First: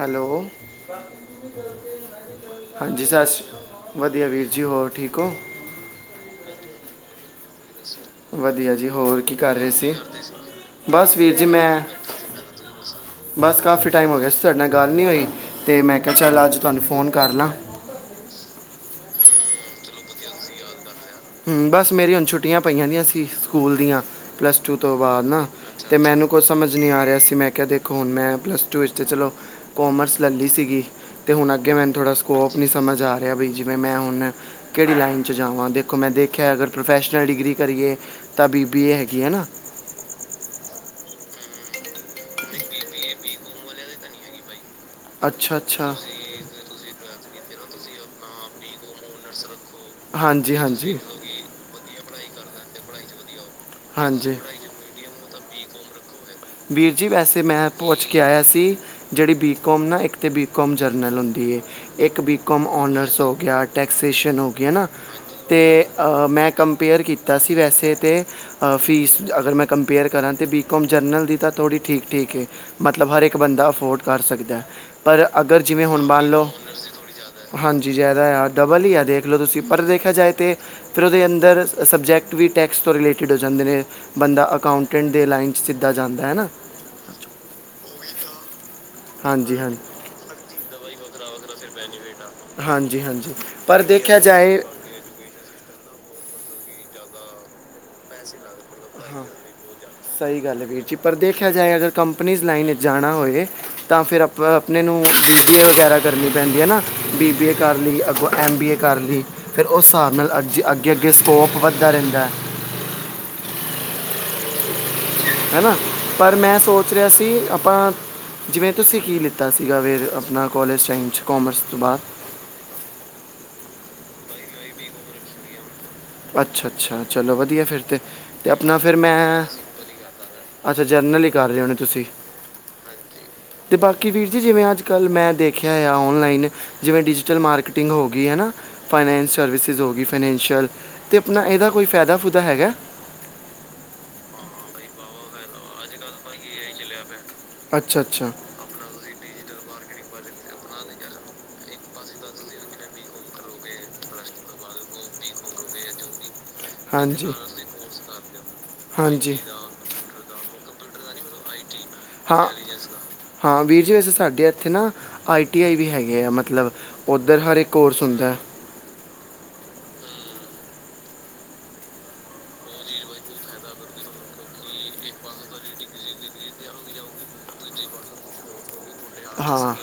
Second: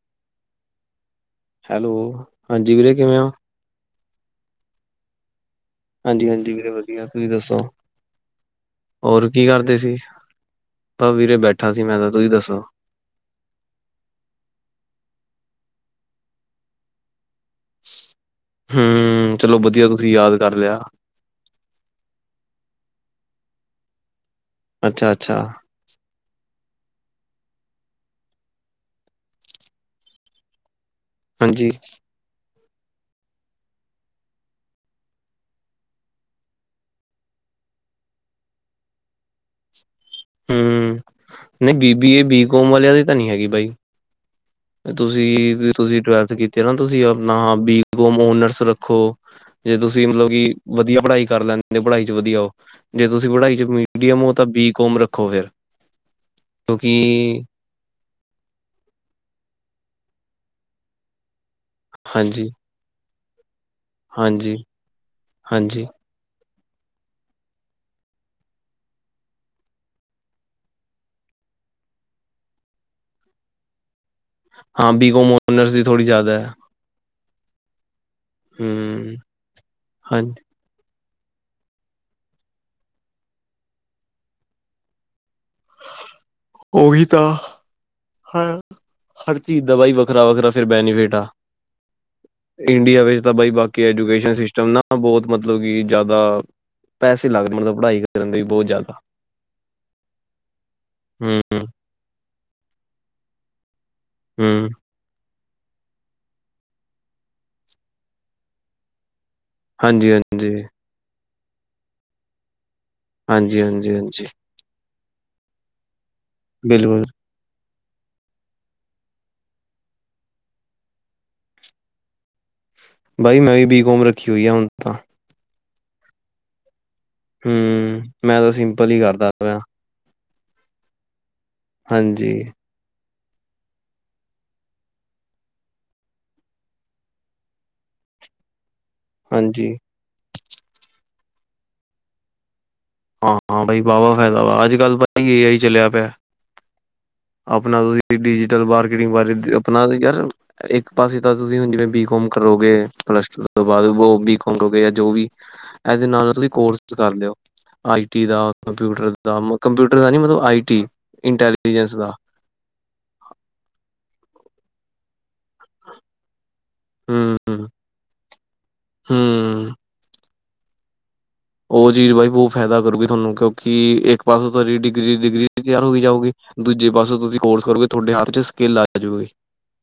Hello. Hello ਵੀਰੇ ਹਾਂਜੀ ਸ ਕਿਵੇਂ ਹੋ ਵਧੀਆ ਵੀਰ ਜੀ ਹੋਰ ਠੀਕ ਹੋ? ਹਾਂਜੀ, ਹਾਂਜੀ ਵੀਰੇ ਵਧੀਆ ਤੁਸੀਂ ਦੱਸੋ? ਵਧੀਆ ਜੀ ਹੋਰ ਕੀ ਕਰ ਰਹੇ ਸੀ। ਬਸ ਵੀਰੇ ਬੈਠਾ ਸੀ ਮੈਂ ਤਾਂ ਤੁਸੀਂ ਦੱਸੋ? ਬਸ ਕਾਫੀ ਟਾਈਮ ਹੋ ਗਿਆ ਸੀ, ਤੁਹਾਡੇ ਨਾਲ ਗੱਲ ਨੀ ਹੋਈ ਤੇ ਮੈਂ ਕਿਹਾ ਚੱਲ ਅੱਜ ਤੁਹਾਨੂੰ ਫੋਨ ਕਰ ਲਾਂ। ਹਮ ਚਲੋ ਵਧੀਆ ਤੁਸੀਂ ਯਾਦ ਕਰ ਲਿਆ। ਬਸ ਮੇਰੀ ਹੁਣ ਛੁੱਟੀਆਂ ਪਈਆਂ ਦੀਆਂ ਸੀ ਸਕੂਲ ਦੀਆਂ, ਪਲੱਸ ਟੂ ਤੋਂ ਅੱਛਾ ਬਾਅਦ ਅੱਛਾ ਨਾ ਤੇ ਮੈਨੂੰ ਕੁਛ ਸਮਝ ਨਹੀਂ ਆ ਰਿਹਾ ਸੀ, ਮੈਂ ਕਿਹਾ ਦੇਖੋ ਹੁਣ ਮੈਂ ਪਲੱਸ ਟੂ ਵਿੱਚ ਤਾਂ ਚਲੋ ਕੋਮਰਸ ਲੈ ਲਈ ਸੀਗੀ। ਤੇ ਹੁਣ ਹਾਂਜੀ ਅੱਗੇ ਮੈਨੂੰ ਥੋੜ੍ਹਾ ਸਕੋਪ ਨਹੀਂ ਸਮਝ ਆ ਰਿਹਾ ਵੀ, ਜਿਵੇਂ ਮੈਂ ਹੁਣ ਕਿਹੜੀ ਲਾਈਨ ਚ ਜਾਵਾਂ ਤੇ ਦੇਖੋ ਮੈਂ ਦੇਖਿਆ ਅਗਰ ਪ੍ਰੋਫੈਸ਼ਨਲ ਡਿਗਰੀ ਕਰੀਏ ਤਾਂ ਬੀਬੀ ਏ ਹੈਗੀ ਹੈ ਨਾ। ਹਮ ਨਹੀਂ ਬੀਬੀਏ ਬੀਕੋਮ ਵਾਲਿਆਂ ਦੀ ਤਾਂ ਨਹੀਂ ਹੈਗੀ ਬਾਈ ਅੱਛਾ ਤੁਸੀਂ, ਅੱਛਾ ਤੁਸੀਂ ਟਵੇਲਥ ਕੀਤੀ ਨਾ ਤੁਸੀਂ ਆਪਣਾ ਬੀਕੋਮ ਓਨਰਸ ਰੱਖੋ। ਜੇ ਤੁਸੀਂ ਮਤਲਬ ਕਿ ਹਾਂਜੀ ਹਾਂਜੀ ਵਧੀਆ ਪੜ੍ਹਾਈ ਕਰ ਲੈਂਦੇ ਪੜ੍ਹਾਈ ਚ ਵਧੀਆ ਹੋ ਜੇ ਤੁਸੀਂ ਪੜ੍ਹਾਈ ਚ ਮੀਡੀਅਮੋ ਹਾਂਜੀ ਤਾਂ ਬੀ ਕੋੋਮ ਰੱਖੋ ਫੇਰ ਵੀਰ ਜੀ ਵੈਸੇ ਮੈਂ ਪੁੱਛ ਕੇ ਆਇਆ ਸੀ ਜਿਹੜੀ ਬੀਕੌਮ ਨਾ, ਇੱਕ ਤਾਂ ਬੀਕੌਮ ਜਰਨਲ ਹੁੰਦੀ ਹੈ ਇੱਕ ਹਾਂਜੀ ਬੀਕੌਮ ਔਨਰਸ ਹੋ ਗਿਆ, ਟੈਕਸੇਸ਼ਨ ਹੋ ਹਾਂਜੀ ਗਈ ਨਾ, ਹਾਂਜੀ ਤੇ ਮੈਂ ਕੰਪੇਅਰ ਕੀਤਾ ਸੀ ਵੈਸੇ ਤੇ ਫੀਸ, ਅਗਰ ਮੈਂ ਕੰਪੇਅਰ ਕਰਾਂ ਤਾਂ ਬੀਕੌਮ ਜਰਨਲ ਦੀ ਤਾਂ ਥੋੜੀ ਠੀਕ ਠੀਕ ਹੈ ਮਤਲਬ ਹਰ ਇੱਕ ਬੰਦਾ ਅਫੋਰ ਹੈ ਕਰ ਸਕਦਾ ਐ, ਹਾਂ ਬੀ ਪਰ ਕੋਮ ਅਗਰ ਓਨਰਸ ਦੀ ਜਿਵੇਂ ਹੁਣ ਥੋੜ੍ਹੀ ਮੰਨ ਜ਼ਿਆਦਾ ਲਓ ਹੈ ਹਾਂਜੀ ਜ਼ਿਆਦਾ ਆ ਡਬਲ ਹੀ ਆ ਹਮ ਦੇਖ ਲੋ ਤੁਸੀਂ, ਪਰ ਦੇਖਿਆ ਜਾਏ ਹਾਂਜੀ ਤੇ ਫਿਰ ਉਹਦੇ ਅੰਦਰ ਸਬਜੈਕਟ ਵੀ ਟੈਕਸਟ ਤੋਂ ਰਿਲੇਟਿਡ ਹੋ ਜਾਂਦੇ ਨੇ ਬੰਦਾ ਅਕਾਉਂਟੈਂਟ ਦੇ ਲਾਈਨ 'ਚ ਸਿੱਧਾ ਜਾਂਦਾ ਹੈ ਨਾ ਉ ਵੀ ਤਾਂ, ਹ ਹਰ ਹਾਂਜੀ ਚੀਜ਼ ਹਾਂ ਦਾ ਬਈ ਵੱਖਰਾ ਵੱਖਰਾ ਫਿਰ ਬੈਨੀਫਿਟ ਆ ਹਾਂਜੀ ਇੰਡੀਆ ਵਿੱਚ ਤਾਂ ਹਾਂਜੀ ਬਾਈ ਪਰ ਬਾਕੀ ਦੇਖਿਆ ਐਜੂਕੇਸ਼ਨ ਜਾਏ ਸਿਸਟਮ ਨਾ ਬਹੁਤ ਮਤਲਬ ਕਿ ਜ਼ਿਆਦਾ ਪੈਸੇ ਲੱਗਦੇ ਮਤਲਬ ਪੜ੍ਹਾਈ ਕਰਨ ਦੇ ਵੀ ਬਹੁਤ ਜ਼ਿਆਦਾ ਹਾਂ ਸਹੀ ਗੱਲ ਹੈ ਵੀਰ ਜੀ ਪਰ ਦੇਖਿਆ ਹਮ ਜਾਵੇ ਅਗਰ ਕੰਪਨੀਜ਼ ਲਾਈਨ ਚ ਜਾਣਾ ਹੋਵੇ ਤਾਂ ਫਿਰ ਆਪ ਹਮ ਆਪਣੇ ਨੂੰ ਉਹ ਬੀ ਬੀ ਏ ਵਗੈਰਾ ਕਰਨੀ ਪੈਂਦੀ ਹੈ ਨਾ, ਬੀ ਬੀ ਏ ਕਰ ਲਈ, ਅੱਗੋਂ ਐਮ ਬੀ ਏ ਕਰ ਲਈ ਫਿਰ ਉਸ ਹਾਂਜੀ ਹਿਸਾਬ ਨਾਲ ਅ ਹਾਂਜੀ ਅੱਗੇ ਅੱਗੇ ਸਕੋਪ ਵਧਦਾ ਰਹਿੰਦਾ ਹੈ ਹਾਂਜੀ ਹਾਂਜੀ ਹਾਂਜੀ ਹੈ ਨਾ, ਪਰ ਮੈਂ ਸੋਚ ਬਿਲਕੁਲ ਰਿਹਾ ਸੀ ਆਪਾਂ ਜਿਵੇਂ ਤੁਸੀਂ ਕੀ ਲਿੱਤਾ ਸੀਗਾ ਵੀਰ ਆਪਣਾ ਕੋਲਜ ਟਾਈਮ 'ਚ ਕੋਮਰਸ ਤੋਂ ਬਾਅਦ ਬਾਈ ਮੈਂ ਵੀ ਬੀਕੌਮ ਰੱਖੀ ਹੋਈ ਆ ਹੁਣ ਤਾਂ ਅੱਛਾ ਅੱਛਾ ਚਲੋ ਵਧੀਆ ਫਿਰ ਤੇ, ਹਮ ਮੈਂ ਤੇ ਤਾਂ ਆਪਣਾ ਸਿੰਪਲ ਫਿਰ ਹੀ ਕਰਦਾ ਮੈਂ ਪਿਆ ਅੱਛਾ ਜਰਨਲ ਹੀ ਕਰ ਰਹੇ ਹੋਣੇ ਤੁਸੀਂ ਹਾਂਜੀ ਅਤੇ ਬਾਕੀ ਵੀਰ ਜੀ ਜਿਵੇਂ ਅੱਜ ਕੱਲ੍ਹ ਮੈਂ ਦੇਖਿਆ ਆ ਔਨਲਾਈਨ ਜਿਵੇਂ ਡਿਜੀਟਲ ਮਾਰਕੀਟਿੰਗ ਹੋ ਗਈ ਹੈ ਨਾ ਫਾਈਨੈਂਸ ਹਾਂਜੀ ਸਰਵਿਸਿਜ਼ ਹੋ ਗਈ ਫਾਈਨੈਂਸ਼ੀਅਲ ਤੇ ਆਪਣਾ ਇਹਦਾ ਕੋਈ ਫਾਇਦਾ ਫੂਦਾ ਹੈਗਾ ਹਾਂ ਹਾਂ ਬਾਈ ਵਾਹ ਵਾਹ ਫਾਇਦਾ ਵਾ, ਅੱਜ ਕੱਲ ਤਾਂ ਏ ਹੀ ਚੱਲਿਆ ਪਿਆ ਆਪਣਾ ਅੱਛਾ ਤੁਸੀਂ ਅੱਛਾ ਡਿਜੀਟਲ ਮਾਰਕੀਟਿੰਗ ਬਾਰੇ ਆਪਣਾ ਯਾਰ ਇੱਕ ਪਾਸੇ ਤਾਂ ਤੁਸੀਂ ਹੁਣ ਜਿਵੇਂ ਬੀਕਮ ਕਰੋਗੇ, ਪਲੱਸ ਟੂ ਤੋਂ ਬਾਅਦ ਬੀਕਮ ਕਰੋਗੇ ਜਾਂ ਜੋ ਵੀ ਇਹਦੇ ਨਾਲ ਤੁਸੀ ਕੋਰਸ ਕਰ ਹਾਂਜੀ ਲਿਓ ਆਈ ਟੀ ਦਾ ਕੰਪਿਊਟਰ ਹਾਂਜੀ ਦਾ ਕੰਪਿਊਟਰ ਦਾ ਨੀ, ਮਤਲਬ ਆਈ ਟੀ ਇੰਟੈਲੀਜੈਂਸ ਦਾ ਹਾਂ ਹਾਂ ਵੀਰ ਜੀ ਵੈਸੇ ਸਾਡੇ ਇੱਥੇ ਨਾ ਆਈ ਟੀ ਆਈ ਵੀ ਹੈਗੇ ਆ ਮਤਲਬ ਹੂੰ ਉੱਧਰ ਹਰ ਇੱਕ ਕੋਰਸ ਹੁੰਦਾ ਹੂੰ ਉਹ ਚੀਜ਼ ਬਾਈ ਬਹੁਤ ਫਾਇਦਾ ਕਰੂਗੀ ਤੁਹਾਨੂੰ, ਕਿਉਂਕਿ ਇੱਕ ਪਾਸੇ ਤੁਹਾਡੀ ਡਿਗਰੀ ਡਿਗਰੀ ਤਿਆਰ ਹੋਈ ਜਾਊਗੀ ਦੂਜੇ ਪਾਸੇ ਤੁਸੀਂ ਕੋਰਸ ਕਰੋਗੇ ਤੁਹਾਡੇ ਹੱਥ ਚ ਸਕਿੱਲ ਆ ਜੁਗੀ ਹਾਂ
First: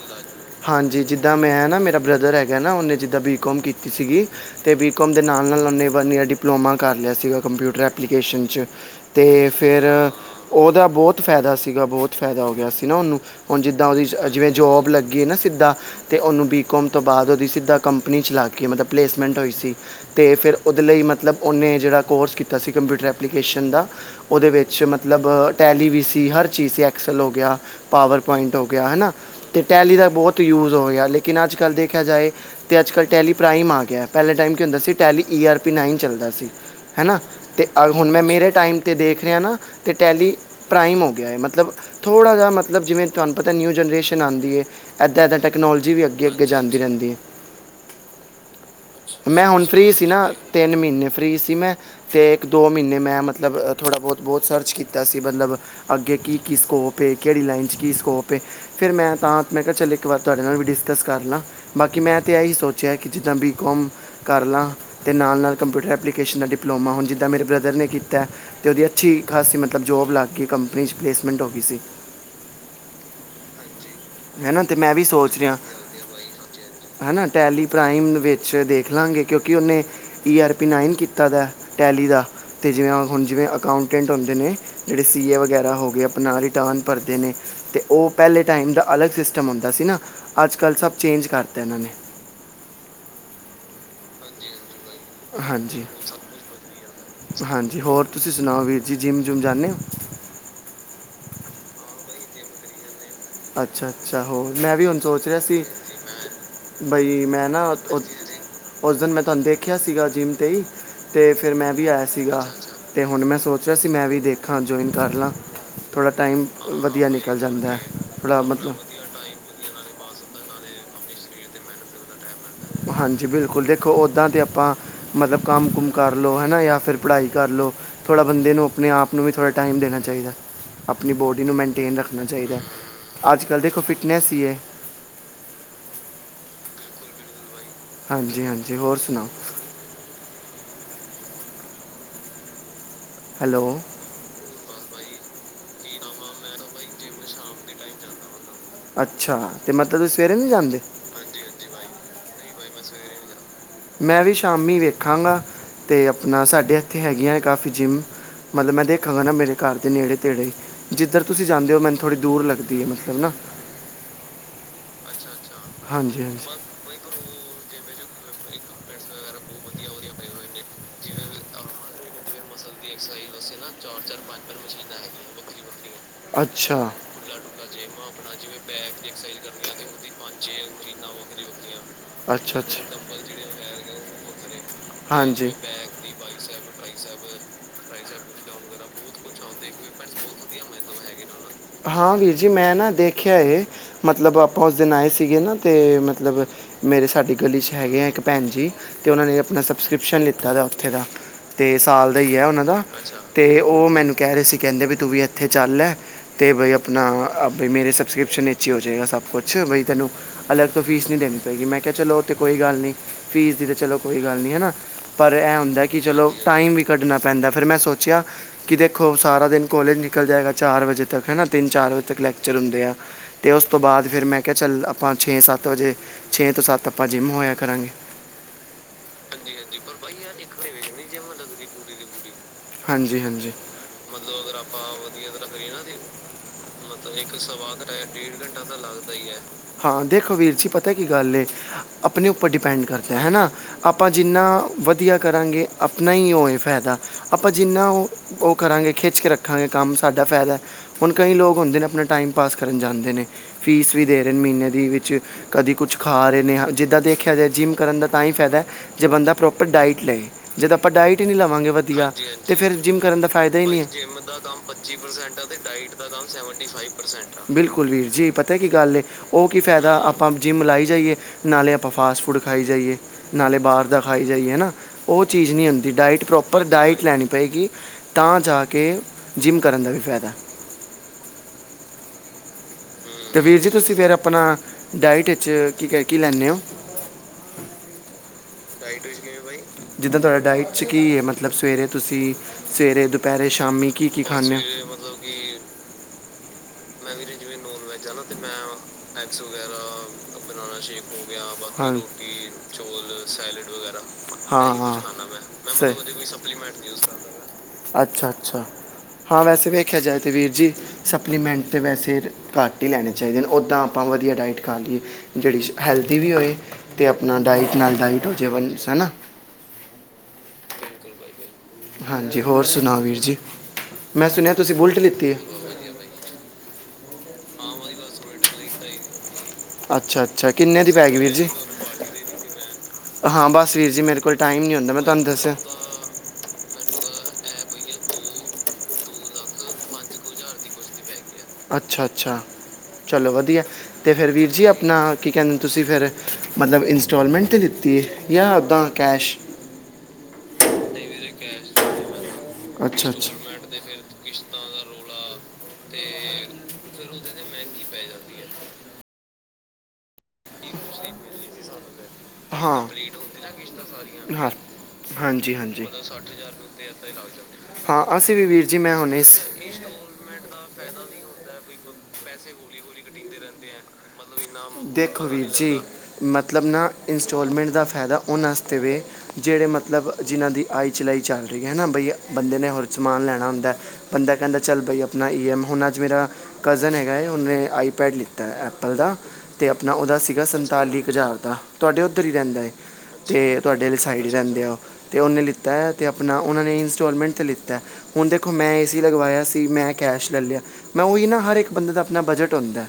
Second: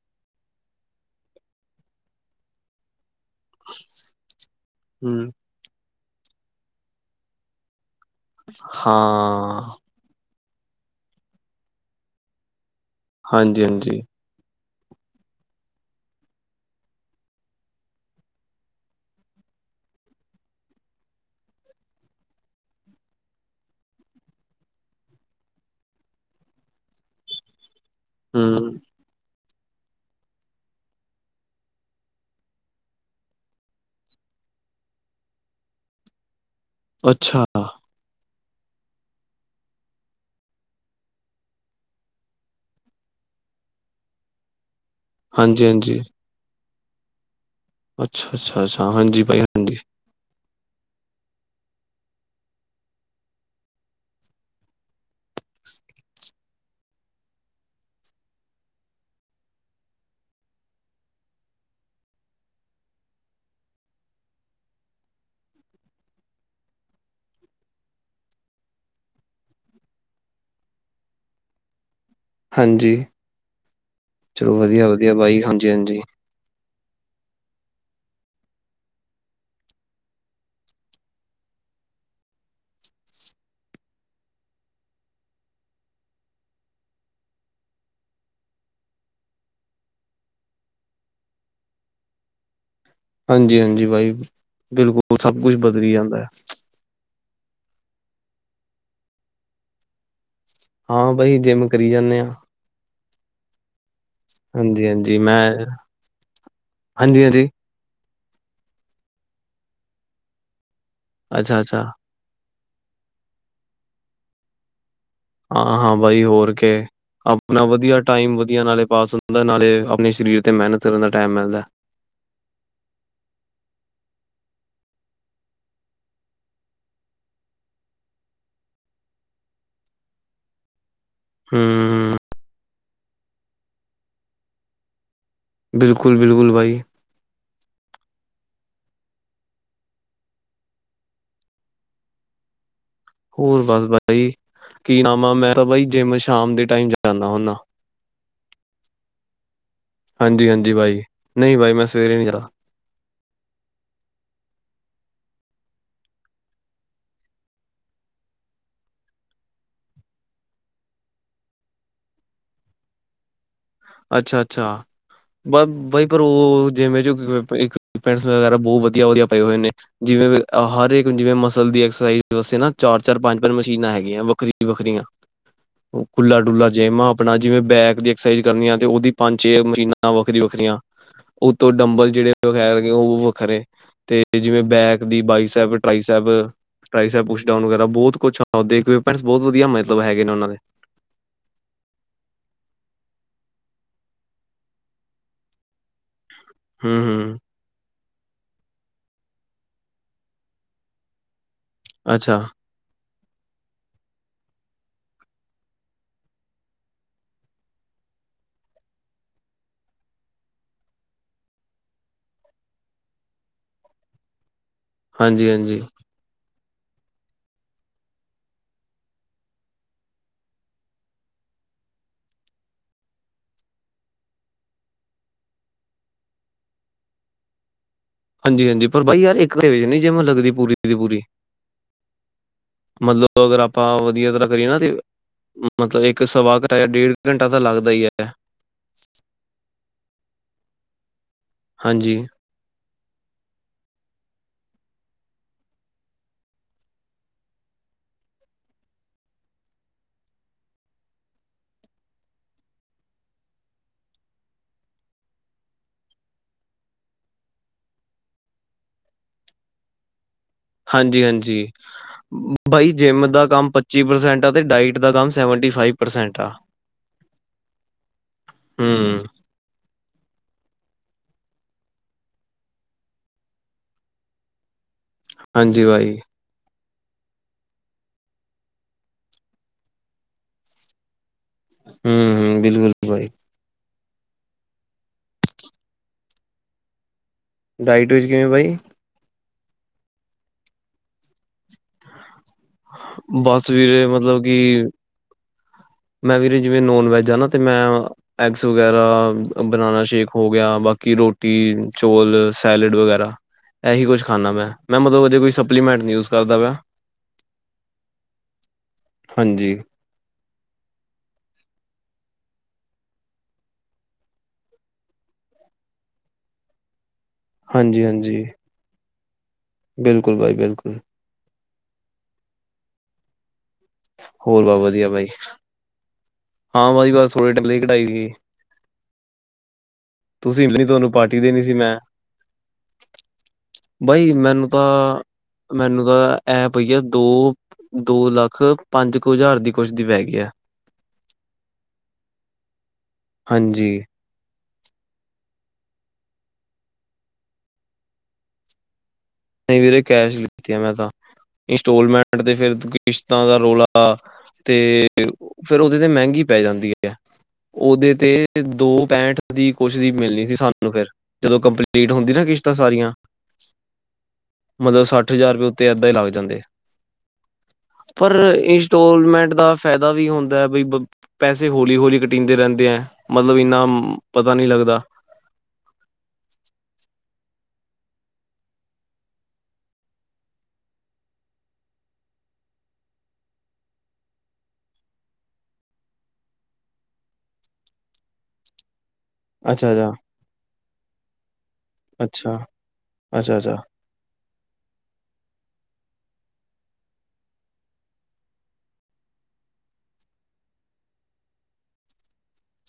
ਹਾਂਜੀ ਜਿੱਦਾਂ ਮੈਂ ਐ ਨਾ, ਮੇਰਾ ਬ੍ਰਦਰ ਹੈਗਾ ਨਾ ਉਹਨੇ ਜਿੱਦਾਂ ਬ ਬੀ ਕੋਮ ਕੀਤੀ ਸੀਗੀ, ਤੇ ਬੀ ਕੋੌਮ ਦੇ ਹੂੰ ਨਾਲ ਨਾਲ ਉਹਨੇ ਵਧੀਆ ਡਿਪਲੋਮਾ ਕਰ ਲਿਆ ਸੀਗਾ ਕੰਪਿਊਟਰ ਐ ਐਪਲੀਕੇਸ਼ਨ 'ਚ ਤੇ ਹਾਂ ਫਿਰ ਉਹਦਾ ਬਹੁਤ ਫਾਇਦਾ ਸੀਗਾ ਬਹੁਤ ਫਾਇਦਾ ਹੋ ਗਿਆ ਸੀ ਸੀ ਨਾ ਉਹਨੂੰ ਹੁਣ ਹਾਂਜੀ ਜਿੱਦਾਂ ਹਾਂਜੀ ਉਹਦੀ ਜਿਵੇਂ ਜੋਬ ਲੱਗੀ ਨਾ ਸਿੱਧਾ ਅਤੇ ਉਹਨੂੰ ਬੀਕੌਮ ਤੋਂ ਬਾਅਦ ਉਹਦੀ ਸਿੱਧਾ ਕੰਪਨੀ ਚ ਲਗ ਗਈ ਐ, ਮਤਲਬ ਪਲੇਸਮੈਂਟ ਹੋਈ ਸੀ ਤੇ ਫਿਰ ਉਹਦੇ ਲਈ ਮਤਲਬ ਉਹਨੇ ਜਿਹੜਾ ਕੋਰਸ ਕੀਤਾ ਸੀ ਕੰਪਿਊਟਰ ਐਪਲੀਕੇਸ਼ਨ ਦਾ ਉਹਦੇ ਵਿੱਚ ਮਤਲਬ ਟੈਲੀ ਵੀ ਸੀ, ਹਰ ਚੀਜ਼ ਸੀ ਐਕਸਲ ਹੋ ਗਿਆ ਪਾਵਰ ਪੁਆਇੰਟ ਹੋ ਗਿਆ ਹੂੰ ਹੈ ਨਾ ਅਤੇ ਟੈਲੀ ਦਾ ਬਹੁਤ ਯੂਜ ਹੋ ਗਿਆ ਲੇਕਿਨ ਅੱਜ ਕੱਲ੍ਹ ਦੇਖਿਆ ਜਾਏ ਤੇ ਅੱਜ ਕੱਲ੍ਹ ਟੈਲੀ ਪ੍ਰਾਈਮ ਆ ਗਿਆ, ਪਹਿਲੇ ਟਾਈਮ ਕੀ ਹੁੰ ਸੀ Tally E R P nine ਚੱਲਦਾ ਸੀ ਹੈ ਨਾ, ਅੱਛਾ ਤੇ ਅ ਹੁਣ ਮੈਂ ਮੇਰੇ ਟਾਈਮ 'ਤੇ ਦੇਖ ਰਿਹਾ ਨਾ, ਤੇ ਟੈਲੀ ਪ੍ਰਾਈਮ ਹੋ ਗਿਆ ਹੈ ਮਤਲਬ ਥੋੜ੍ਹਾ ਜਿਹਾ ਮਤਲਬ ਜਿਵੇਂ ਤੁਹਾਨੂੰ ਪਤਾ ਨਿਊ ਜਨਰੇਸ਼ਨ ਆਉਂਦੀ ਹੈ ਇੱਦਾਂ ਇੱਦਾਂ ਹਾਂਜੀ ਟੈਕਨੋਲਜੀ ਹਾਂਜੀ ਵੀ ਅੱਗੇ ਅੱਗੇ ਜਾਂਦੀ ਰਹਿੰਦੀ ਏ। ਅੱਛਾ-ਅੱਛਾ-ਅੱਛਾ, ਹਾਂਜੀ ਬਾਈ ਮੈਂ ਹੁਣ ਹਾਂਜੀ, ਫ੍ਰੀ ਸੀ ਨਾ ਤਿੰਨ ਮਹੀਨੇ ਫ੍ਰੀ ਸੀ ਮੈਂ ਅਤੇ ਇੱਕ ਦੋ ਮਹੀਨੇ ਮੈਂ ਮਤਲਬ ਥੋੜ੍ਹਾ ਬਹੁਤ ਬਹੁਤ ਸਰਚ ਕੀਤਾ ਸੀ ਮਤਲਬ ਅੱਗੇ ਕੀ ਕੀ ਸਕੋਪ ਹੈ ਕਿਹੜੀ ਲਾਈਨ 'ਚ ਕੀ ਸਕੋਪ ਫਿਰ ਮੈਂ ਤਾਂ, ਮੈਂ ਕਿਹਾ ਚੱਲੋ ਇੱਕ ਵਾਰ ਤੁਹਾਡੇ ਨਾਲ ਵੀ ਡਿਸਕਸ ਕਰ ਲਾਂ। ਬਾਕੀ ਮੈਂ ਤਾਂ ਇਹੀ ਸੋਚਿਆ ਕਿ ਜਿੱਦਾਂ ਬੀ ਕੋਮ ਕਰ ਲਾਂ, ਤੇ ਨਾਲ-ਨਾਲ ਕੰਪਿਊਟਰ ਐਪਲੀਕੇਸ਼ਨ ਦਾ ਡਿਪਲੋਮਾ, ਹੁਣ ਜਿੱਦਾਂ ਮੇਰੇ ਬ੍ਰਦਰ ਨੇ ਕੀਤਾ ਅੇ। ਤੇ ਉਹਦੀ ਅੱਛੀ ਖਾਸੀ ਮਤਲਬ ਜੋਬ ਲੱਗ ਗਈ ਕੰਪਨੀ 'ਚ ਪਲੇਸਮੈਂਟ ਹੋ ਗਈ ਸੀ। ਹਾਂਜੀ, ਹੈ ਚਲੋ ਨਾ ਤੇ ਮੈਂ ਵੀ ਵਧੀਆ-ਵਧੀਆ ਸੋਚ ਬਾਈ ਰਿਹਾ ਹਾਂਜੀ-ਹਾਂਜੀ। ਹਨਾ, ਟੈਲੀਪ੍ਰਾਈਮ ਵਿੱਚ ਦੇਖ ਲਾਂਗੇ ਕਿਉਂਕਿ, ਉਹਨੇ ਈ-ਆਰ-ਪੀ ਨਾਈਨ ਕੀਤਾ ਦਾ ਅੇ, ਟੈਲੀ ਦਾ ਤੇ ਜਿਵੇਂ ਹੁਣ ਜਿਵੇਂ ਅਕਾਊਂਟੈਂਟ ਹੁੰਦੇ ਨੇ ਜਿਹੜੇ ਸੀ ਏ ਵਗੈਰਾ ਹੋ ਗਏ ਆਪਣਾ ਰਿਟਰਨ ਭਰਦੇ ਨੇ ਤੇ ਉਹ ਪਹਿਲੇ ਟਾਈਮ ਦਾ ਅਲੱਗ ਸਿਸਟਮ ਹੁੰਦਾ ਸੀ ਨਾ, ਅੱਜ-ਕੱਲ੍ਹ ਸਭ ਚੇਂਜ ਕਰਤਾ ਇਹਨਾਂ ਨੇ। ਹਾਂਜੀ-ਹਾਂਜੀ ਬਾਈ, ਬਿਲਕੁਲ। ਸਭ ਕੁਛ ਹਾਂਜੀ, ਬਦਲੀ ਜਾਂਦਾ ਐ, ਹਾਂਜੀ ਹੋਰ ਤੁਸੀਂ ਸੁਣਾਓ ਵੀਰ ਜੀ ਜਿੰਮ-ਜੁਮ ਜਾਂਦੇ ਓ? ਹਾਂ ਬਾਈ ਜਿੰਮ ਕਰੀ ਜਾਂਦੇ ਆ। ਅੱਛਾ-ਅੱਛਾ ਹੋਰ, ਮੈਂ ਵੀ ਹੁਣ ਹਾਂਜੀ-ਹਾਂਜੀ ਸੋਚ ਰਿਹਾ ਮੈਂ, ਸੀ ਬਈ ਮੈਂ ਹਾਂਜੀ-ਹਾਂਜੀ, ਨਾ ਉਸ ਦਿਨ ਮੈਂ ਤੁਹਾਨੂੰ ਦੇਖਿਆ ਸੀਗਾ ਜਿੰਮ 'ਤੇ ਹੀ ਤੇ ਫਿਰ ਮੈਂ ਅੱਛਾ-ਅੱਛਾ, ਵੀ ਆਇਆ ਸੀਗਾ, ਤੇ ਹੁਣ ਮੈਂ ਸੋਚ ਰਿਹਾ ਸੀ ਮੈਂ ਵੀ ਦੇਖਾਂ ਜੁਆਇਨ ਕਰ ਲਾਂ। ਹਾਂ-ਹਾਂ ਥੋੜਾ ਬਾਈ ਟਾਈਮ ਹੋਰ ਕੇ ਵਧੀਆ ਨਿਕਲ ਆਪਣਾ ਜਾਂਦਾ ਹੈ ਵਧੀਆ ਟਾਈਮ ਥੋੜਾ ਵਧੀਆ ਮਤਲਬ ਨਾਲੇ ਪਾਸ ਹੁੰਦਾ, ਨਾਲੇ ਆਪਣੇ ਸਰੀਰ ਤੇ ਮਿਹਨਤ ਕਰਨ ਦਾ ਟਾਈਮ ਮਿਲਦਾ। ਹਾਂਜੀ ਬਿਲਕੁਲ ਦੇਖੋ, ਓਦਾਂ ਤੇ ਆਪਾਂ ਮਤਲਬ ਕੰਮ-ਕੁਮ ਕਰ ਲਓ ਹੈਨਾ ਯਾ ਫਿਰ ਪੜ੍ਹਾਈ ਕਰ ਲਉ। ਥੋੜ੍ਹਾ ਬੰਦੇ ਨੂੰ ਆਪਣੇ ਆਪ ਨੂੰ ਵੀ ਥੋੜ੍ਹਾ ਟਾਈਮ ਦੇਣਾ ਚਾਹੀਦਾ। ਆਪਣੀ ਬੋਡੀ ਨੂੰ ਮੇਨਟੇਨ ਹੂੰ, ਰੱਖਣਾ ਚਾਹੀਦਾ, ਅੱਜ-ਕੱਲ੍ਹ ਦੇਖੋ ਫਿਟਨੈਸ ਹੀ ਐ। ਬਿਲਕੁਲ-ਬਿਲਕੁਲ ਬਾਈ। ਹਾਂਜੀ-ਹਾਂਜੀ, ਹੋਰ ਸੁਣਾਓ? ਹੋਰ ਹੈਲੋ ਬਸ ਬਾਈ, ਕੀ ਨਾਮ ਆ ਮੈਂ ਤਾਂ ਬਾਈ ਜਿੰਮ ਸ਼ਾਮ ਦੇ ਟਾਈਮ ਜਾਂਦਾ ਹੁੰਦਾ। ਅੱਛਾ, ਤੇ ਮਤਲਬ ਤੁਸੀਂ ਸਵੇਰੇ ਨਹੀਂ ਹਾਂਜੀ-ਹਾਂਜੀ ਜਾਂਦੇ? ਬਾਈ। ਨਹੀਂ ਬਾਈ ਮੈਂ ਸਵੇਰੇ ਨਹੀਂ ਜਾਂਦਾ। ਨਹੀ ਮੈ ਸਵੇਰੇ ਨਹੀ ਜਾਂਦਾ। ਮੈਂ ਵੀ ਸ਼ਾਮੀ ਵੇਖਾਂਗਾ, ਤੇ ਆਪਣਾ ਸਾਡੇ ਇੱਥੇ ਹੈਗੀਆਂ ਅੇ ਕਾਫੀ ਜਿੰਮ। ਮਤਲਬ ਮੈਂ ਦੇਖਾਗਾ ਨਾ ਮੇਰੇ ਘਰ ਦੇ ਨੇੜੇ-ਤੇੜੇ ਜਿੱਧਰ ਤੁਸੀਂ ਜਾਂਦੇ ਓ, ਮੈਨੂੰ ਥੋੜ੍ਹੀ ਦੂਰ ਲਗਦੀ ਐ ਮਤਲਬ ਨਾ। ਅੱਛਾ-ਅੱਛਾ, ਬ ਬਾਈ ਪਰ ਹਾਂਜੀ ਹਾਂਜੀ ਉਹ ਜਿਵੇਂ ਚ, ਪੈਸਾ ਵਗੈਰਾ ਬਹੁਤ ਵਧੀਆ-ਵਧੀਆ ਪਏ ਹੋਏ ਨੇ ਜਿਵੇਂ ਹਰ ਇੱਕ ਜਿਵੇਂ ਮਸਲ ਦੀ ਐਕਸਰਸਾਈਜ਼ ਵਸਤੇ ਨਾ ਚਾਰ- ਚਾਰ, ਪੰਜ-ਪੰਜ ਮਸ਼ੀਨਾਂ ਹੈਗੀਆਂ ਵੱਖਰੀਆਂ-ਵੱਖਰੀਆਂ। ਖੁੱਲਾ-ਡੁੱਲਾ ਅੱਛਾ ਜੇਮ ਆ ਆਪਣਾ ਜਿਵੇਂ ਬੈਕ ਦੀ ਐਕਸਰਸਾਈਜ਼ ਕਰਨੀ ਤੇ ਉਹਦੀ ਪੰਜ-ਛੇ ਮਸ਼ੀਨਾਂ ਵੱਖਰੀਆ- ਵੱਖਰੀਆਂ ਉਹਤੋ ਡੰਬਲ ਜਿਹੜੇ ਅੱਛਾ ਵੈ ਅੱਛਾ ਉਹ ਵੱਖਰੇ ਤੇ ਜਿਵੇਂ ਬੈਕ ਨੇ ਦੀ ਹਾਂਜੀ ਬਾਈਸੈਪ ਕੋਈ [unintelligible] ਬਹੁਤ ਕੁਛਮਟਸ ਬਹੁਤ ਵਧੀਆ ਮਤਲਬ ਹੈਗੇ ਨੇ ਉਹਨਾਂ ਦੇ। ਨਾਲ ਹਾਂ ਵੀਰ ਜੀ, ਮੈਂ ਨਾ ਦੇਖਿਆ ਮਤਲਬ ਆਪਾਂ ਉਸ ਦਿਨ ਆਏ ਸੀਗੇ ਨਾ ਅਤੇ ਮਤਲਬ ਮੇਰੇ ਸਾਡੀ ਹੂੰ-ਹੂੰ ਗਲੀ 'ਚ ਹੈਗੇ ਆ, ਇੱਕ ਭੈਣ ਜੀ ਤੇ ਉਹਨਾਂ ਨੇ ਆਪਣਾ ਸਬਸਕ੍ਰਿਪਸ਼ਨ ਲਿੱਤਾ ਦਾ ਉੱਥੇ ਦਾ। ਤੇ ਸਾਲ ਦਾ ਈ ਅੱਛਾ ਆ ਉਹਨਾਂ ਦਾ, ਤੇ ਉਹ ਮੈਨੂੰ ਕਹਿ ਰਹੇ ਸੀ ਕਹਿੰਦੇ ਵੀ ਤੂੰ ਵੀ ਇੱਥੇ ਚੱਲ ਐ। ਤੇ ਬਈ ਆਪਨਾ ਆਪੇ ਮੇਰੇ ਸਬਸਕ੍ਰਿਪਸ਼ਨ ਵਿਚ ਈ ਹੋ ਜਾਏਗਾ ਸਬ ਕੁਛ ਬਈ ਤੈਨੂੰ ਅਲੱਗ ਤੋਂ ਫੀਸ ਨੀ ਦੇਨੀ ਪਏਗੀ ਮੈਂ ਕਿਆ ਚਲੋ ਓ ਤੇ ਕੋਈ ਗੱਲ ਨੀ, ਫੀਸ ਦੀ ਤਾਂ ਚਲੋ ਕੋਈ ਗੱਲ ਨੀ ਹਨਾ। ਪਰ ਐਂ ਹਾਂਜੀ-ਹਾਂਜੀ, ਹੁੰਦਾ ਕੀ ਚਲੋ ਟਾਈਮ ਵੀ ਕੱਢਨਾ ਪੈਂਦਾ ਫਿਰ ਮੈਂ ਸੋਚੇਆ ਕੇ ਦੇਖੋ ਸਾਰਾ ਦਿਨ ਕੋਲਜ ਨਿਕਲ ਜਾਏਗਾ ਚਾਰ ਵਜੇ ਤੱਕ ਹਨਾ ਤਿੰਨ-ਚਾਰ ਵਜੇ ਤੱਕ ਲੈਕਚਰ ਹੁੰਦੇ ਆ। ਤੇ ਉਸ ਤੋਂ ਬਾਦ ਫੇਰ ਮੈਂ ਕਿਆ ਚੱਲ ਆਪਾਂ ਛੇ-ਸੱਤ ਵਜੇ ਛੇ ਤੋਂ ਸੱਤ ਆਪਾਂ ਜਿੰਮ ਹੋਏਆ ਕਰਾਂਗੇ। ਹਾਂਜੀ-ਹਾਂਜੀ ਪਰ ਬਾਈ ਯਾਰ ਇੱਕ [unintelligible] ਨੀ ਜਿੰਮ ਲੱਗਦੀ ਪੂਰੀ ਦੀ ਪੂਰੀ। ਨਿਫਟੀ ਮਤਲਬ ਅਗਰ ਆਪਾਂ ਵਦੀਆ ਤਰਾਂ ਕਰੀਏ ਨਾ ਤੇ, ਮਤਲਬ ਇੱਕ ਸਵਾ ਕ ਘੰਟਾ ਜਾਂ ਡੇਢ ਕ ਘੰਟਾ ਤਾਂ ਲੱਗਦਾ ਈ ਐ। ਘੰਟਾ ਤਾਂ ਲੱਗਦਾ ਈ ਐ ਹਾਂ ਦੇਖੋ ਵੀਰ ਜੀ ਪਤਾ ਕੀ ਗੱਲ ਏ, ਹਾਂਜੀ, ਆਪਨੇ ਉੱਪਰ ਡਿਪੈਂਡ ਕਰਦੈ ਹਨਾ, ਆਪਾਂ ਜਿੰਨਾ ਵਦੀਆ ਕਰਾਂਗੇ, ਆਪਨਾ ਈ ਓ ਐ ਫੈਦਾ। ਆਪਾਂ ਜਿੰਨਾ ਓ -ਓ ਕਰਾਂਗੇ ਖਿੱਚ ਕੇ ਰੱਖਾਂਗੇ ਕੰਮ ਸਾਡਾ ਫੈਦੈ। ਹੁਨ ਕਈ ਲੋਕ ਹੁੰਦੇ ਨੇ ਆਪਨਾ ਟਾਈਮ ਪਾਸ ਕਰਨ ਜਾਂਦੇ ਨੇ, ਫੀਸ ਵੀ ਦੇ ਰਏ ਨੇ ਮੀਨੇ ਦੀ ਵਿੱਚ। ਕਦੀ ਕੁੱਛ ਖਾ ਰਏ ਨੇ ਜਿੱਦਾਂ ਦੇਖੇਆ ਜਾਏ ਜਿੰਮ ਕਰਨ ਦਾ ਤਾਂਈ ਫੈਦੈ। ਜੇ ਬੰਦਾ ਪ੍ਰੋਪਰ ਡਾਇਟ ਲਏ, ਜਦ ਆਪਾਂ ਡਾਇਟ ਹਾਂਜੀ, ਈ ਨਈਂ ਹਾਂਜੀ। ਲਵਾਂਗੇ ਵਦੀਆ ਤੇ ਫੇਰ ਬਾਈ ਜਿੰਮ ਕਰਨ ਦਾ ਫਾਇਦਾ ਈ ਕੰਮ ਨੀ ਐ, ਭਾਜੀ ਪੱਚੀ ਜਿੰਮ ਦਾ ਪ੍ਰਸੈਂਟ ਆ ਕੰਮ ਤੇ ਪੱਚੀ ਡਾਇਟ ਦਾ ਕੰਮ ਪ੍ਰਸੈਂਟ ਐ ਤੇ ਸੈਵਨਟੀ ਡਾਇਟ ਫਾਈਵ ਦਾ ਕੰਮ ਪ੍ਰਸੈਂਟ ਆ। ਸੈਵੰਟੀ ਫ਼ਾਇਵ ਪ੍ਰਸੈਂਟ ਐ, ਬਿਲਕੁਲ ਵੀਰ ਜੀ ਪਤਾ ਕੀ ਗੱਲ ਏ ਹੂੰ, ਓ ਓ ਕੀ ਫੈਦਾ ਆਪਾਂ ਜਿੰਮ ਲਾਈ ਜਾਈਏ, ਨਾਲੇ ਆਪਾਂ ਫਾਸਟ ਫੂਡ ਖਾਈ ਜਾਈਏ। ਨਾਲੇ ਬਾਰ ਦਾ ਖਾਈ ਜਾਈਏ ਨਾ, ਓ ਚੀਜ਼ ਨੀ ਹਾਂਜੀ ਹੁੰਦੀ ਬਾਈ ਡਾਈਟ ਪ੍ਰੋਪਰ ਡਾਈਟ ਲੈਨੀ ਪਏਗੀ ਤਾਂ ਜਾ ਕੇ ਜਿੰਮ ਕਰਨ ਦਾ ਵੀ ਫੈਦੈ। ਹੂੰ-ਹੂੰ, ਬਿਲਕੁਲ [unintelligible] ਭਾਜੀ। ਤੇ ਵੀਰ ਜੀ, ਤੁਸੀਂ ਫੇਰ ਆਪਨਾ ਡਾਇਟ ਵਿੱਚ ਕੀ-ਕੀ ਲੈਂਨੇ ਓਂ। ਡਾਇਟ ਵਿੱਚ ਕਿਵੇਂ ਬਾਈ ਡਾਇਟ ਵਿੱਚ ਕਿਵੇਂ ਬਾਈ, ਜਿੱਦਾਂ ਤੁਆਡਾ ਡਾਈਟ ਚ ਕੀ ਏ ਮਤਲਬ ਸਵੇਰੇ ਤੁਸੀਂ ਸਵੇਰੇ, ਦੁਪੈਰੇ, ਬਸ ਸ਼ਾਮੀ ਵੀਰੇ ਕੀ-ਕੀ ਮਤਲਬ ਖਾਂਨੇ ਓਂ, ਕਿ ਸਵੇਰੇ ਮੈਂ ਵੀਰੇ ਜਿਵੇਂ ਨੋਨ ਵੈੱਜ ਆ ਨਾ ਤੇ ਮੈਂ ਨੋਨ ਵੈਜ ਆ ਨਾ ਤੇ ਮੈਂ ਐਗਸ ਵਗੈਰਾ ਐਗਸ ਵਗੈਰਾ, ਬਨਾਨਾ ਸ਼ੇਕ ਹੋ ਗਿਆ ਬਨਾਨਾ ਸ਼ੇਕ ਬਾਕੀ ਹੋ ਗਿਆ, ਬਾਕੀ ਰੋਟੀ, ਪ੍ਰੋਟੀਨ ਚੌਲ, ਸੈਲਡ ਚੋਲ, ਵਗੈਰਾ। ਸੈਲਡ ਵਗੈਰਾ, ਇਹੀ ਕੁਛ ਖਾਂਦਾ ਮੈਂ, ਹਾਂ-ਹਾਂ ਆ ਕੁਛ ਖਾਨਾਂ ਮਤਲਬ ਅਜੇ ਮੈਂ ਕੋਈ ਸਪਲੀਮੈਂਟ ਨਹੀਂ ਯੂਜ ਕਰਦਾ ਪਿਆ ਸਪਲੀਮੈਂਟ ਨੀ ਯੂਜ਼ ਕਰਦਾ। ਅੱਛਾ-ਅੱਛਾ, ਹਾਂ ਵੈਸੇ ਹਾਂਜੀ। ਵੇਖੇਆ ਜਾਏ ਤੇ ਵੀਰ ਜੀ ਸਪਲੀਮੈਂਟ ਤੇ ਵੈਸੇ ਘੱਟ ਈ ਲੈਨੇ ਚਾਈਦੇ ਨੇ ਓਦਾਂ ਆਪਾਂ ਵਦੀਆ ਡਾਇਟ ਖਾ ਲੀਏ, ਜੇੜੀ ਹੈਲਦੀ ਵੀ ਹੋਏ। ਤੇ ਆਪਨਾ ਡਾਇਟ ਨਾਲ ਹਾਂਜੀ ਡਾਇਟ ਹਾਂਜੀ ਹੋਜੇ ਵੰਨ ਸਨ ਬਿਲਕੁਲ, ਬਾਈ ਬਿਲਕੁਲ। ਹਾਂਜੀ ਹੋਰ ਸਨਾਓ ਵੀਰ ਜੀ, ਮੈਂ ਸੁਨੇਆ ਹੋਰ ਵਾ ਤੁਸੀਂ ਬੁਲਟ ਵਧੀਆ ਬਾਈ ਲਿੱਤੀ ਐ। ਹਾਂ, ਬਾਈ ਬਸ ਸੋਰੇ ਡੱਬਲੀ ਕਢਾਈ ਸੀ। ਅੱਛਾ-ਅੱਛਾ, ਤੁਸੀਂ ਕਿੰਨੇ ਮਿਲਣੀ ਦੀ ਤੁਹਾਨੂੰ ਪੈਗੀ ਵੀਰ ਪਾਰਟੀ ਜੀ। ਦੇਣੀ ਸੀ ਮੈਂ ਹਾਂ ਬਸ ਵੀਰ ਜੀ ਮੇਰੇ ਬਾਈ ਕੋਲ ਟਾਈਮ ਮੈਨੂੰ ਨੀ ਤਾਂ ਹੁੰਦਾ ਮੈਂ ਤਾਨੂੰ ਦੱਸੇਐ। ਮੈਨੂੰ ਤਾਂ ਐਂ ਪਈ ਐ ਦੋ, ਦੋ ਲੱਖ-ਪੰਜ ਕੁ ਜ਼ਾਰ ਦੀ ਕੁੱਛ ਦੀ ਪੈ ਗਈ ਐ। ਅੱਛਾ-ਅੱਛਾ, ਚਲੋ ਵਦੀਐ ਹਾਂਜੀ ਤੇ ਫੇਰ ਵੀਰ ਜੀ ਆਪਨਾ ਕੀ ਕੈਂਦੇ ਨੇ ਤੁਸੀਂ ਫੇਰ ਮਤਲਬ ਇੰਸਟੋਲਮੈਂਟ ਤੇ ਲਿੱਤੀ ਏ ਜਾਂ ਓਦਾਂ ਕੈਸ਼। ਨਈਂ ਵੀਰੇ ਕੈਸ਼ ਲਿੱਤੀ ਮੈਂ ਤਾਂ, ਇੰਸਟੋਲਮੈਂਟ ਤੇ ਫੇਰ ਅੱਛਾ ਅੱਛਾ ਕਿਸ਼ਤਾਂ ਦਾ ਰੌਲਾ। ਤੇ ਫੇਰ ਓਦੇ ਤੇ ਮਹਿੰਗੀ ਪੈ ਜਾਂਦੀ ਐ। ਓਦੇ ਤੇ ਦੋ-ਪੈਂਠ ਦੀ ਕੁੱਛ ਦੀ ਮਿਲੀ ਸੀ। ਤੇ ਸਾਨੂੰ ਫੇਰ ਜਦੋਂ ਕੰਪਲੀਟ ਹੁੰਦੀ ਨਾ ਕਿਸ਼ਤਾਂ ਹਾਂ ਸਾਰੀਆਂ ਹਾਂ। ਮਤਲਬ ਸੱਠ ਹਜ਼ਾਰ ਰੁਪਏ ਹਾਂਜੀ-ਹਾਂਜੀ। ਉੱਤੇ ਏਦਾਂ ਹੀ ਲੱਗ ਜਾਂਦੇ ਹਾਂ, ਅਸੀਂ ਵੀ ਵੀਰ ਜੀ ਮੈਂ ਹੁਣੇ ਫੈਦਾ ਵੀ ਹੁੰਦਾ ਐ। ਬਈ ਬ ਪੈਸੇ ਹੌਲੀ-ਹੌਲੀ ਕਟੀਂਦੇ ਰਹਿੰਦੇ ਆ, ਮਤਲਬ ਇੰਨਾ ਪਤਾ ਨਹੀਂ ਲੱਗਦਾ ਦੇਖੋ ਵੀਰ ਜੀ, ਮਤਲਬ ਨਾ ਇੰਸਟਾਲਮੈਂਟ ਦਾ ਫੈਦਾ ਹੋਣ ਉਹਨਾਂ ਵਾਸਤੇ ਵੇ। ਜਿਹੜੇ ਮਤਲਬ ਜਿਹਨ੍ਹਾਂ ਦੀ ਆਈ-ਚਲਾਈ ਚੱਲ ਰਹੀ ਹੈ ਨਾ ਬਈ, ਬੰਦੇ ਨੇ ਹੋਰ ਸਮਾਨ ਲੈਣਾ ਹੁੰਦਾ ਐ। ਬੰਦਾ ਕਹਿੰਦਾ, ਚੱਲ ਬਾਈ ਆਪਣਾ ਈ ਐਮ, ਹੁਣ ਅੱਜ ਮੇਰਾ ਕਜ਼ਨ ਹੈਗਾ ਐ, ਉਹਨੇ ਆਈਪੈਡ ਲਿੱਤਾ ਐ, ਐਪਲ ਦਾ। ਅਤੇ ਅੱਛਾ ਆਪਣਾ ਅੱਛਾ ਉਹਦਾ ਸੀਗਾ, ਸੰਤਾਲੀ ਕ ਹਜ਼ਾਰ ਦਾ ਤੁਹਾਡੇ ਉੱਧਰ ਹੀ ਅੱਛਾ ਰਹਿੰਦਾ ਏ, ਅੱਛਾ ਤੇ ਅੱਛਾ ਤੁਹਾਡੇ ਸਾਈਡ ਹੀ ਰਹਿੰਦੇ ਆ, ਤੇ ਉਹਨੇ ਲਿੱਤਾ ਤੇ ਆਪਣਾ ਉਹਨਾਂ ਨੇ ਇੰਸਟੋਲਮੈਂਟ 'ਤੇ ਲਿੱਤਾ। ਹੁਣ ਦੇਖੋ, ਮੈਂ ਏ-ਸੀ ਲਗਵਾਇਆ ਸੀ, ਮੈਂ ਕੈਸ਼ ਲੈ ਲਿਆ। ਮੈਂ ਉਹੀ ਨਾ, ਹਰ ਇੱਕ ਬੰਦੇ ਦਾ ਆਪਣਾ ਬਜਟ ਹੁੰਦਾ ਐ।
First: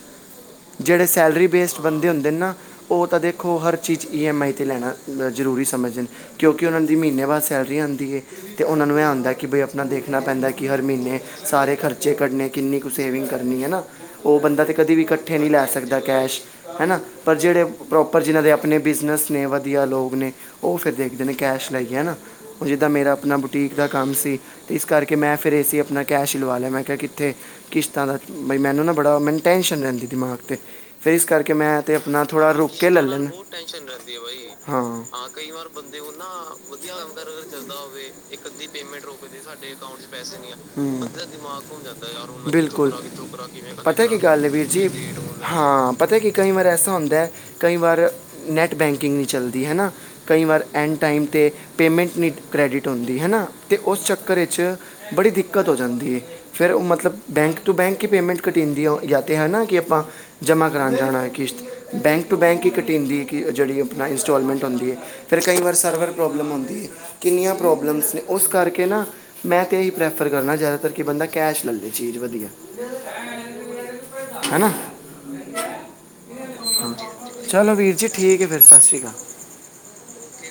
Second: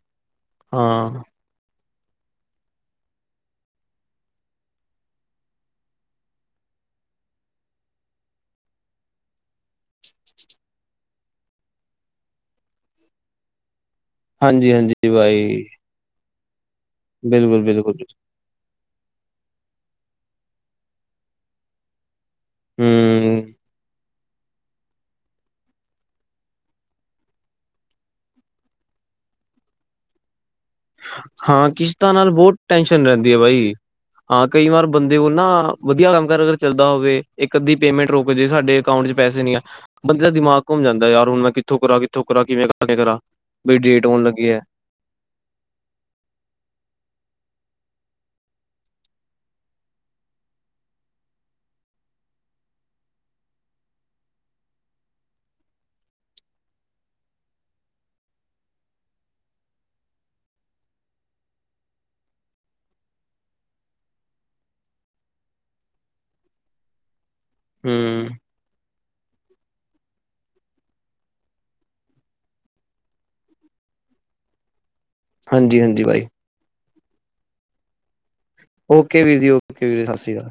ਜਿੜੇ ਹਾਂ ਸੈਲਰੀ ਬੇਸਡ ਬਦੇ ਹੁੰਦੇ ਨੇ ਨਾ ਉਹ ਤਾਂ ਦੇਖੋ, ਹਰ ਚੀਜ਼ ਈ-ਐਮ-ਆਈ'ਤੇ ਲੈਣਾ ਜ਼ਰੂਰੀ ਸਮਝਦੇ ਕਿਉਂਕਿ ਉਹਨਾਂ ਦੀ ਮਹੀਨੇ ਬਾਅਦ ਸੈਲਰੀ ਆਂਦੀ ਏ। ਤੇ ਉਹਨਾਂ ਨੂੰ ਇਹ ਹੁੰਦਾ, ਕਿ ਬਈ ਆਪਣਾ ਦੇਖਣਾ ਪੈਂਦਾ ਕਿ ਹਰ ਮਹੀਨੇ ਸਾਰੇ ਖਰਚੇ ਕੱਢਣੇ ਕਿੰਨੀ ਕੁ ਸੇਵਿੰਗ ਕਰਨੀ ਹੈ ਨਾ ਉਹ ਬੰਦਾ ਹਾਂਜੀ ਤਾਂ ਕਦੇ ਵੀ ਹਾਂਜੀ ਕੱਠੇ ਨਹੀ ਲੈ ਬਾਈ ਸਕਦਾ ਜਾ ਕੈਸ਼ ਹਨਾ ਪਰ ਬਿਲਕੁਲ ਜੇੜੇ ਬਿਲਕੁਲ ਪ੍ਰੋਪਰ ਜਿਨ੍ਹਾਂ ਦੇ ਆ ਆਪਣੇ ਬਿਜ਼ਨਸ ਨੇ ਵਧੀਆ ਲੋਕ ਨੇ ਓ ਫਿਰ ਦੇਖਦੇ ਨੇ ਕੈਸ਼ ਲਾਈਏ ਹੈਨਾ। ਹੁਣ ਜਿੱਦਾਂ ਮੇਰਾ ਆਪਣਾ ਹਮ ਬੁਟੀਕ ਦਾ ਕੰਮ ਸੀ। ਇਸ ਕਰਕੇ ਮੈਂ ਫਿਰ ਏ ਸੀ ਆਪਣਾ ਕੈਸ਼ ਲਵਾ ਲਿਆ ਮੈਂ ਕਿਹਾ ਕਿੱਥੇ ਕਿਸ਼ਤਾਂ ਦਾ ਬਈ ਮੈਨੂੰ ਨਾ ਬੜਾ ਮੈਨੂੰ ਟੈਂਨਸ਼ਨ ਰੈਂਦੀ ਦਿਮਾਗ ਤੇ। ਫੇਰ ਇਸ ਕਰਕੇ ਹਾਂ ਮੈਂ ਤੇ ਕਿਸ਼ਤਾਂ ਆਪਣਾ ਨਾਲ ਥੋੜਾ ਬਹੁਤ ਰੁਕ ਕੇ ਲੈ ਟੈਨਸ਼ਨ ਲੈਣਾ। ਰਹਿੰਦੀ ਹੈ ਬਾਈ ਕਈ ਵਾਰ ਹਾਂ। ਬੰਦੇ ਕੋਲ ਨਾ ਵਧੀਆ ਕੰਮ- ਕਾਰ ਅਗਰ ਚੱਲਦਾ ਹੋਵੇ ਇੱਕ ਅੱਧੀ ਪੇਮੈਂਟ ਰੁਕ ਜੇ ਸਾਡੇ ਅਕਾਊਂਟ ਚੇ ਪੈਸੇ ਨੀ ਆਏ ਬੰਦੇ ਦਾ ਦਿਮਾਗ ਘੁੰਮ ਜਾਂਦਾ ਯਾਰ ਹੁਣ ਮੈਂ ਕਿੱਥੋਂ ਕਰਾਂ ਕਿੱਥੋਂ ਕਰਾਂ ਕਿਵੇ ਬਿਲਕੁਲ। ਕਰਾਂ ਬ ਪਤਾ ਡੇਟ ਕੀ ਹੋਣ ਗੱਲ ਲੱਗੀ ਹੈ ਐ ਵੀਰ ਜੀ ਹਾਂ, ਪਤਾ ਕੀ ਕਈ ਵਾਰ ਐਸਾ ਹੁੰਦਾ ਕਈ ਵਾਰ ਨੈੱਟ ਬੈਂਕਿੰਗ ਨਹੀ ਚੱਲਦੀ ਹੈਨਾ। ਕਈ ਵਾਰ ਐਂਡ ਟਾਈਮ ਤੇ ਪੇਮੈਂਟ ਨੀ ਕ੍ਰੈਡਿਟ ਹੁੰਦੀ ਹੈਨਾ ਤੇ ਉਸ ਚੱਕਰ ਛੇ ਬੜੀ ਦਿੱਕਤ ਹੋ ਜਾਂਦੀ ਏ। ਫੇਰ ਓ ਮਤਲਬ ਬੈਂਕ ਤੋਂ ਬੈਂਕ ਈ ਪੇਮੈਂਟ ਘਟੀ ਜਾਂਦੀ ਯ ਤੇ ਹਨਾਂ ਕੀ ਆਪਾਂ ਜਮ੍ਹਾਂ ਕਰਾਣ ਜਾਣਾ ਕਿਸ਼ਤ ਬੈਂਕ ਟੂ ਬੈਂਕ ਈ ਘਟੀ ਜਾਂਦੀ ਐ ਕੀ ਜੇੜੀ ਆਪਣਾ ਇੰਸਟਾਲਮੈਂਟ ਹੁੰਦੀਂ ਏ। ਫੇਰ ਕਈ ਵਾਰ ਸਰਵਰ ਪ੍ਰੋਬਲਮ ਔਂਦੀ ਏ ਕਿੰਨੀਆਂ ਪ੍ਰੋਬਲਮਸ ਨੇ ਹਮ ਉਸ ਕਰਕੇ ਨਾ ਮੈਂ ਤਾਂ ਏਈ ਪ੍ਰੈਫਰ ਕਰਨਾ ਜਾਦਾਤਰ ਕੀ ਬੰਦਾ ਕੈਸ਼ ਲੈ ਲੇ ਚੀਜ਼ ਵਧੀਆ। ਹਨਾ। ਹਾਂਜੀ-ਹਾਂਜੀ ਬਾਈ। ਚਲੋ ਵੀਰ ਜੀ ਠੀਕ ਏ ਫੇਰ ਤੇ। ਓਕੇ ਵੀਰ ਜੀ ਓਕੇ ਵੀਰ ਜ ਸਸ ਸ਼੍ਰੀ ਕਾਲ।